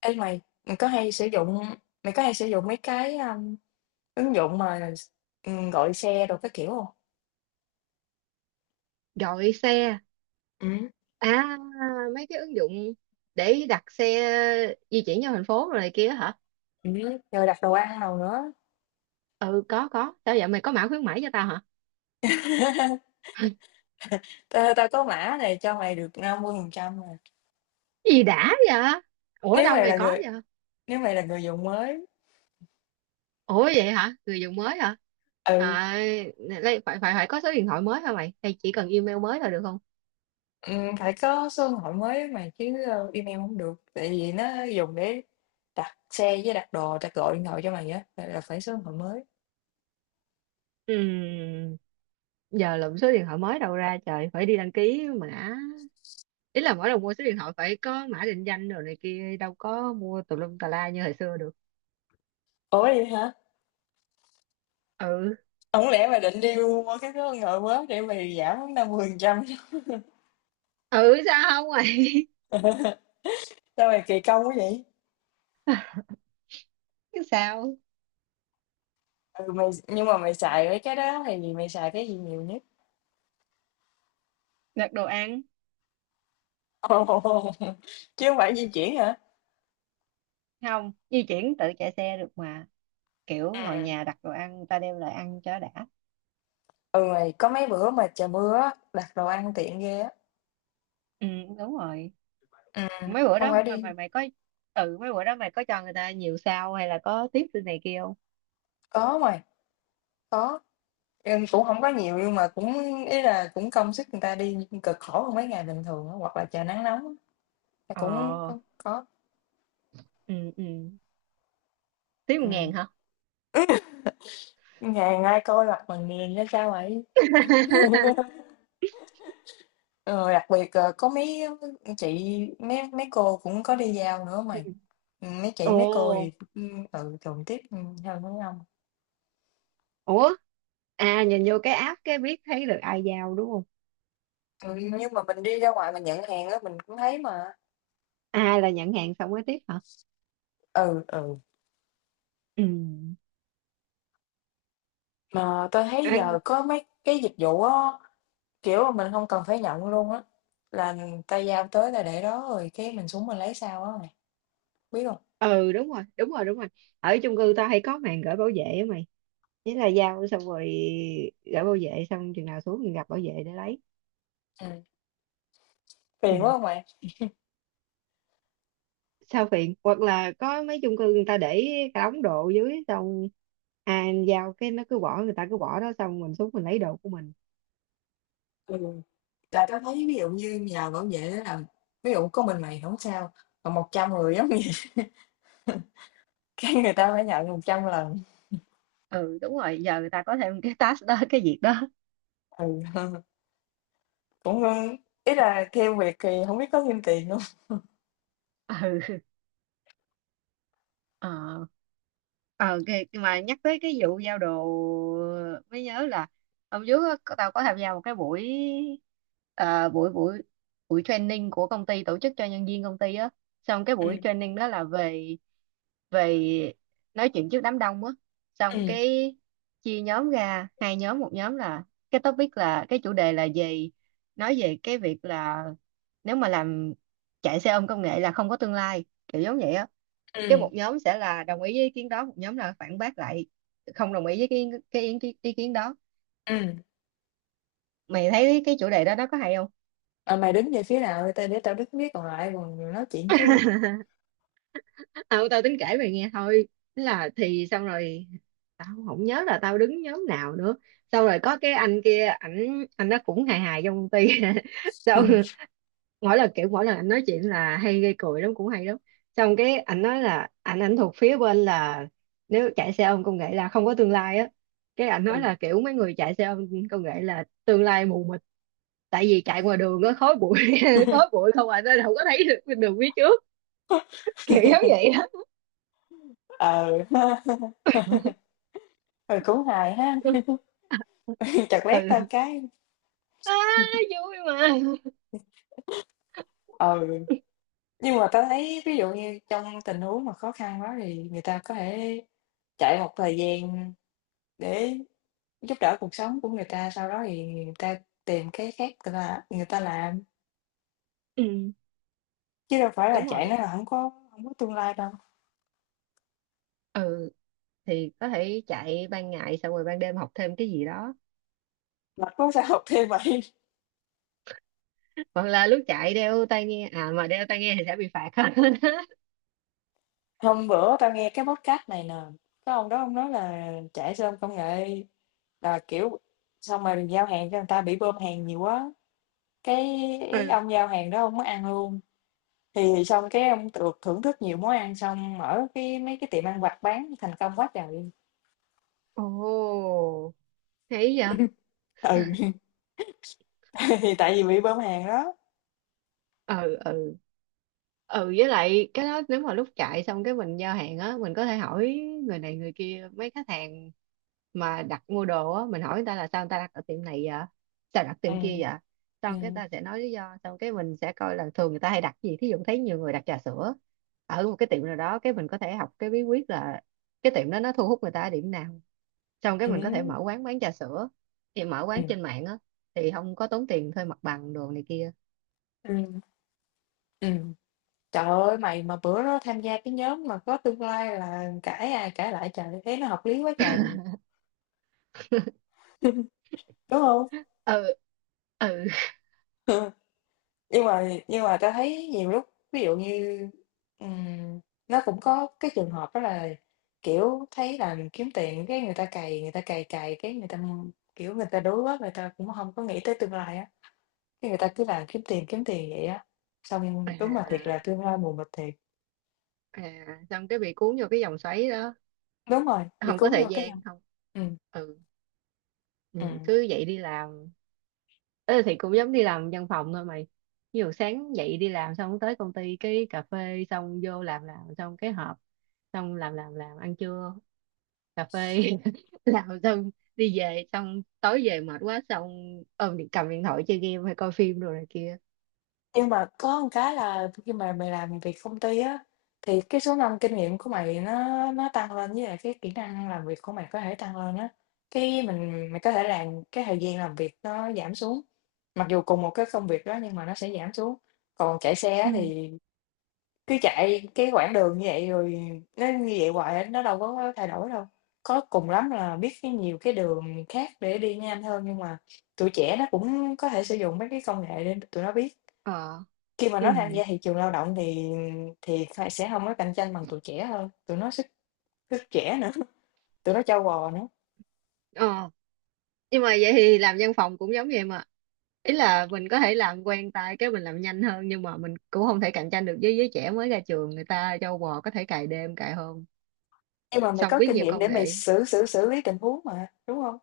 Ê mày, mày có hay sử dụng mày có hay sử dụng mấy cái ứng dụng mà gọi xe đồ các kiểu không? Gọi xe Ừ. à? Mấy cái ứng dụng để đặt xe di chuyển trong thành phố rồi này kia hả? Ừ. Rồi đặt đồ ăn nào nữa. Ừ, có, có. Sao vậy, mày có mã khuyến mãi cho tao hả? Tao có mã này cho mày được 50% mà. Gì đã vậy? Ủa Nếu đâu mày mày là có người vậy? nếu mày là người dùng mới, Ủa vậy hả, người dùng mới hả? ừ, À, đây, phải phải phải có số điện thoại mới hả mày, hay chỉ cần email mới là được không? Phải có số điện thoại mới mày chứ email không được. Tại vì nó dùng để đặt xe với đặt đồ, tao gọi điện thoại cho mày á là phải số điện thoại mới. Ừm, giờ lụm số điện thoại mới đâu ra trời, phải đi đăng ký mã. Ý là mỗi lần mua số điện thoại phải có mã định danh rồi này kia, đâu có mua tùm lum tà la như hồi xưa được. Ủa vậy hả? Ừ, Không lẽ mày định đi mua cái số điện thoại mới để mày giảm 50%. ừ, sao không vậy? Sao mày kỳ công quá vậy? Sao? Ừ mày, nhưng mà mày xài với cái đó thì mày xài cái gì nhiều nhất? Đặt đồ ăn. Ồ, chứ không phải di chuyển hả? Không, di chuyển tự chạy xe được mà. Kiểu ngồi Ừ. nhà đặt đồ ăn người ta đem lại ăn cho đã. Ừ mày, có mấy bữa mà trời mưa á, đặt đồ ăn tiện ghê á. Ừ, đúng rồi. Ừ, Mấy bữa không đó phải mà đi. mày mày có. Ừ, mấy bữa đó mày có cho người ta nhiều sao, hay là có tiếp từ này kia không? Có mày, có. Nhưng cũng không có nhiều nhưng mà cũng ý là cũng công sức người ta đi cực khổ hơn mấy ngày bình thường á, hoặc là trời nắng nóng á, là Ờ. cũng có, có. Ừ, ừ, tiếp một Ừ. ngàn hả? Ngày ai coi mặt mình nhìn ra sao vậy? Ờ, Đặc biệt, có mấy chị, mấy mấy cô cũng có đi giao nữa Ừ. mà. Mấy chị, mấy cô thì, Ồ. Thường tiếp, hơn mấy ông. Ủa. À, nhìn vô cái app cái biết thấy được ai giao đúng không? Ừ, nhưng mà mình đi ra ngoài mình nhận hàng á, mình cũng thấy mà. Ai là nhận hàng xong mới tiếp hả? Ừ, ừ. Ừ. Mà tôi thấy giờ có mấy cái dịch vụ á, kiểu mà mình không cần phải nhận luôn á, là ta giao tới là để đó rồi cái mình xuống mình lấy sau á mày, biết không? Ừ, đúng rồi, đúng rồi, đúng rồi. Ở chung cư tao hay có màn gửi bảo vệ á mày. Thế là giao xong rồi gửi bảo vệ, xong chừng nào xuống mình gặp bảo vệ để lấy. Ừm, Ừ. Phiền quá hông bạn? Sao phiền, hoặc là có mấy chung cư người ta để cả đống đồ dưới, xong à giao cái nó cứ bỏ, người ta cứ bỏ đó xong mình xuống mình lấy đồ của mình. Ừ, là tao thấy ví dụ như nhờ bảo vệ á là ví dụ có mình mày không sao, còn trăm người giống như cái người ta phải nhận 100 lần, Ừ đúng rồi, giờ người ta có thêm cái task đó, cái việc đó. ừ. Cũng, ý là theo việc thì hổng biết có thêm tiền hông? Ừ. ờ ờ cái mà nhắc tới cái vụ giao đồ mới nhớ là hôm trước á, tao có tham gia một cái buổi ờ, buổi buổi buổi training của công ty tổ chức cho nhân viên công ty á. Xong cái buổi Ừm. training đó là về về nói chuyện trước đám đông á. Xong Ừm. cái chia nhóm ra hai nhóm, một nhóm là cái topic là cái chủ đề là về nói về cái việc là nếu mà làm chạy xe ôm công nghệ là không có tương lai kiểu giống vậy á. Cái Ừm. một nhóm sẽ là đồng ý với ý kiến đó, một nhóm là phản bác lại, không đồng ý với cái ý kiến đó. Ừm. Mày thấy cái chủ đề đó nó có hay không? "Ờ, mày đứng về phía nào đi tao để tao biết biết, còn lại còn nói chuyện chứ." Ừ, tao tính kể mày nghe thôi. Thế là thì xong rồi, tao không nhớ là tao đứng nhóm nào nữa. Xong rồi có cái anh kia, ảnh anh nó cũng hài hài trong công ty. Ừ. Xong mỗi lần anh nói chuyện là hay gây cười lắm, cũng hay lắm. Xong cái anh nói là anh thuộc phía bên là nếu chạy xe ôm công nghệ là không có tương lai á. Cái anh nói là kiểu mấy người chạy xe ôm công nghệ là tương lai mù mịt, tại vì chạy ngoài đường nó khói bụi khói bụi không à nên không có thấy được đường phía trước, kiểu giống vậy đó. Ờ, ha. Ừ, cũng hài ha, chợt lét tao Ừ. cái À, vui mà. ừ, nhưng mà tao thấy ví dụ như trong tình huống mà khó khăn quá thì người ta có thể chạy một thời gian để giúp đỡ cuộc sống của người ta, sau đó thì người ta tìm cái khác người ta làm, Ừ, chứ đâu phải là đúng chạy rồi. nói là hổng có tương lai đâu, Ừ, thì có thể chạy ban ngày xong rồi ban đêm học thêm cái gì đó, mà có sao học thêm vậy. hoặc là lúc chạy đeo tai nghe, à mà đeo tai nghe thì sẽ bị phạt. Hôm bữa tao nghe cái podcast này nè, cái ông đó ông nói là chạy xe ôm công nghệ là, kiểu, xong rồi giao hàng cho người ta bị bơm hàng nhiều quá, cái Ừ. ông giao hàng đó ông mới ăn luôn. Thì xong cái ông được thưởng thức nhiều món ăn, xong mở mấy cái tiệm ăn vặt bán thành công quá trời. Ồ, thấy vậy. Ừ, thì tại vì bị bơm hàng đó. Ừ, ừ, ừ với lại cái đó nếu mà lúc chạy xong cái mình giao hàng á, mình có thể hỏi người này người kia, mấy khách hàng mà đặt mua đồ á, mình hỏi người ta là sao người ta đặt ở tiệm này vậy, sao đặt tiệm kia Ừm. vậy. Xong cái Ừm. ta sẽ nói lý do, xong cái mình sẽ coi là thường người ta hay đặt gì, thí dụ thấy nhiều người đặt trà sữa ở một cái tiệm nào đó, cái mình có thể học cái bí quyết là cái tiệm đó nó thu hút người ta ở điểm nào. Xong cái mình có thể Ừm. mở quán bán trà sữa, thì mở quán Ừm. trên mạng á, thì không có tốn tiền thuê mặt bằng đồ này kia. Ừm. Ừm. Trời ơi, mày mà bữa đó tham gia cái nhóm mà có tương lai là cãi ai cãi lại trời, thấy nó hợp lý quá trời, đúng không? Ừ. Ừ. Nhưng mà ta thấy nhiều lúc ví dụ như, ừm, nó cũng có cái trường hợp đó là, kiểu, thấy là mình kiếm tiền cái người ta cày cày cái người ta, kiểu, người ta đuối quá, người ta cũng không có nghĩ tới tương lai á, cái người ta cứ làm kiếm tiền vậy á. Xong đúng là thiệt là À, tương lai mù mịt thiệt. Xong cái bị cuốn vô cái vòng xoáy đó, Đúng rồi, bị không có cuốn thời vô cái vòng gian không. ừm, Ừ. Ừ, ừm. cứ vậy đi làm. Ê, thì cũng giống đi làm văn phòng thôi mày, ví dụ sáng dậy đi làm xong tới công ty cái cà phê xong vô làm xong cái họp, xong làm ăn trưa, cà phê làm xong đi về, xong tối về mệt quá xong ôm điện cầm điện thoại chơi game hay coi phim rồi này kia. Nhưng mà có một cái là khi mà mày làm việc công ty á, thì cái số năm kinh nghiệm của mày nó tăng lên với lại cái kỹ năng làm việc của mày có thể tăng lên á. Cái mình mày có thể làm cái thời gian làm việc nó giảm xuống. Mặc dù cùng một cái công việc đó nhưng mà nó sẽ giảm xuống. Còn chạy xe á Ừ. thì cứ chạy cái quãng đường như vậy rồi nó như vậy hoài á, nó đâu có thay đổi đâu. Có cùng lắm là biết cái nhiều cái đường khác để đi nhanh hơn nhưng mà tụi trẻ nó cũng có thể sử dụng mấy cái công nghệ để tụi nó biết. Ờ. Khi mà Ừ. nó tham gia thị trường lao động thì kh sẽ hông có cạnh tranh bằng tụi trẻ hơn, tụi nó sức sức trẻ nữa, tụi nó trâu bò nữa. Ờ, nhưng mà vậy thì làm văn phòng cũng giống vậy mà, ý là mình có thể làm quen tay cái mình làm nhanh hơn, nhưng mà mình cũng không thể cạnh tranh được với giới trẻ mới ra trường, người ta châu bò có thể cày đêm cày hôm, Nhưng mà mày xong có biết kinh nhiều nghiệm công để mày nghệ. xử xử xử lý tình huống mà, đúng hông?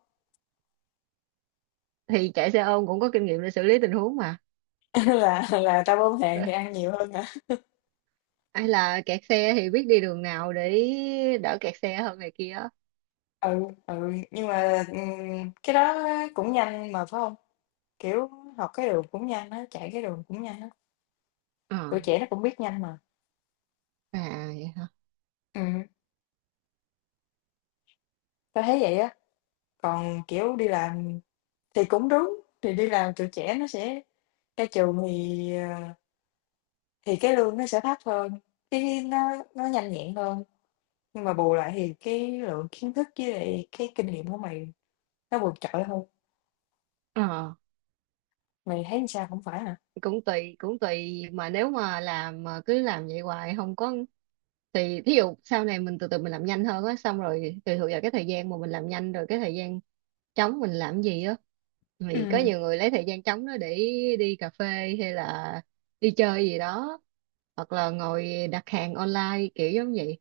Thì chạy xe ôm cũng có kinh nghiệm để xử lý tình huống mà. Là tao ôm hàng Ờ, thì ăn nhiều hơn hả? hay là kẹt xe thì biết đi đường nào để đỡ kẹt xe hơn này kia. Ừ, ừ, nhưng mà, cái đó á cũng nhanh mà, phải hông? Kiểu, học cái đường cũng nhanh á, chạy cái đường cũng nhanh á, Ờ, tụi trẻ nó cũng biết nhanh mà. à vậy hả? Ừm, Tao thấy vậy á, còn, kiểu, đi làm thì cũng đúng, thì đi làm tụi trẻ nó sẽ ra trường thì, ờ Thì cái lương nó sẽ thấp hơn, cái nó nhanh nhẹn hơn, nhưng mà bù lại thì cái lượng kiến thức với lại cái kinh nghiệm của mày nó vượt trội hơn. Ờ, Mày thấy sao, không phải hả? cũng tùy, cũng tùy mà nếu mà làm mà cứ làm vậy hoài không có, thì thí dụ sau này mình từ từ mình làm nhanh hơn á, xong rồi tùy thuộc vào cái thời gian mà mình làm nhanh rồi cái thời gian trống mình làm gì á, thì có Ừm. nhiều người lấy thời gian trống đó để đi cà phê, hay là đi chơi gì đó, hoặc là ngồi đặt hàng online kiểu giống vậy,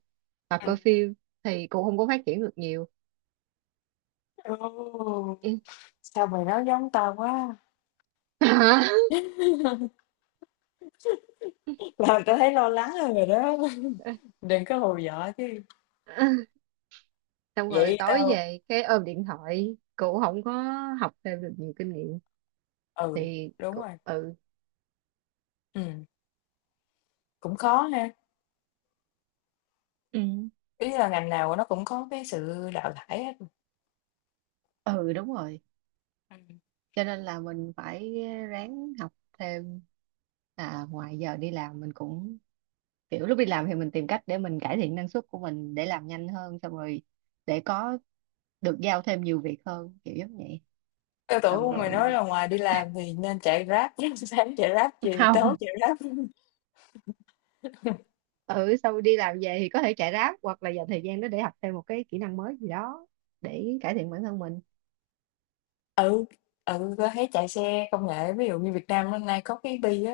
hoặc Ừm. coi phim, thì cũng không có phát triển được nhiều. Ồ, Ừ. sao mày nói giống tao quá, làm tao thấy lo lắng hơn rồi đó. Đừng có hù dọa chứ. Hả? Xong rồi Vậy tối tao về cái ôm điện thoại cụ không có học thêm được nhiều kinh nghiệm ừ, thì đúng cụ, rồi, ừ. ừm, cũng khó ha, Ừ. ý là ngành nào nó cũng có cái sự đào thải hết. Ừ đúng rồi. Ừm, Cho nên là mình phải ráng học thêm, à ngoài giờ đi làm mình cũng kiểu lúc đi làm thì mình tìm cách để mình cải thiện năng suất của mình để làm nhanh hơn, xong rồi để có được giao thêm nhiều việc hơn kiểu giống vậy. Tao Xong tưởng mày nói là rồi ngoài đi làm thì nên chạy Grab, sáng chạy Grab, chiều tối không. chạy Grab. Ừ, sau đi làm về thì có thể chạy ráp, hoặc là dành thời gian đó để học thêm một cái kỹ năng mới gì đó để cải thiện bản thân mình. Ừ, ừ, có thấy chạy xe công nghệ, ví dụ như Việt Nam hôm nay có cái Bi á,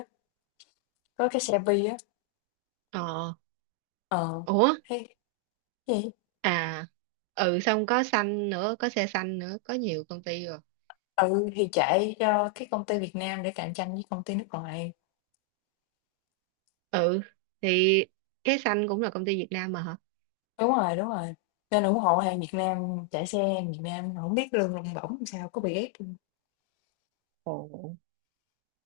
có cái xe Bi á, Ờ, ờ, ủa, thấy gì? à, ừ, xong có xanh nữa, có xe xanh nữa, có nhiều công ty rồi. Ừ, thì chạy cho cái công ty Việt Nam để cạnh tranh với công ty nước ngoài. Ừ, thì cái xanh cũng là công ty Việt Nam mà hả? Đúng rồi, đúng rồi. Nên ủng hộ hàng Việt Nam, chạy xe hàng Việt Nam, không biết lương lông bổng làm sao, có bị ép không? Ồ.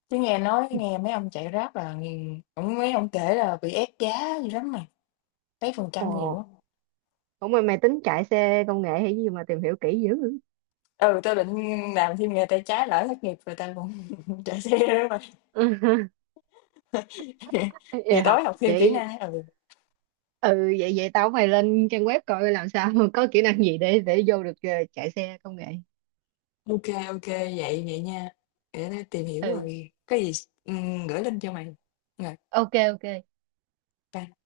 Chứ nghe nói, nghe mấy ông chạy Grab là, cũng mấy ông kể là bị ép giá gì lắm mà, mấy phần trăm nhiều Ồ, á. ủa mà mày tính chạy xe công nghệ hay gì mà tìm hiểu kỹ dữ? Ừ, tôi định làm thêm nghề tay trái lỡ thất nghiệp rồi tao cũng chạy xe đó mà. Thì Vậy hả? tối học thêm kỹ Vậy, năng, ừ. ừ, vậy vậy tao phải lên trang web coi làm sao có kỹ năng gì để vô được chạy xe công nghệ. OK, OK, vậy vậy nha, để tao tìm hiểu Ừ, rồi có gì, gửi link cho mày. Rồi, ok, ok. bye.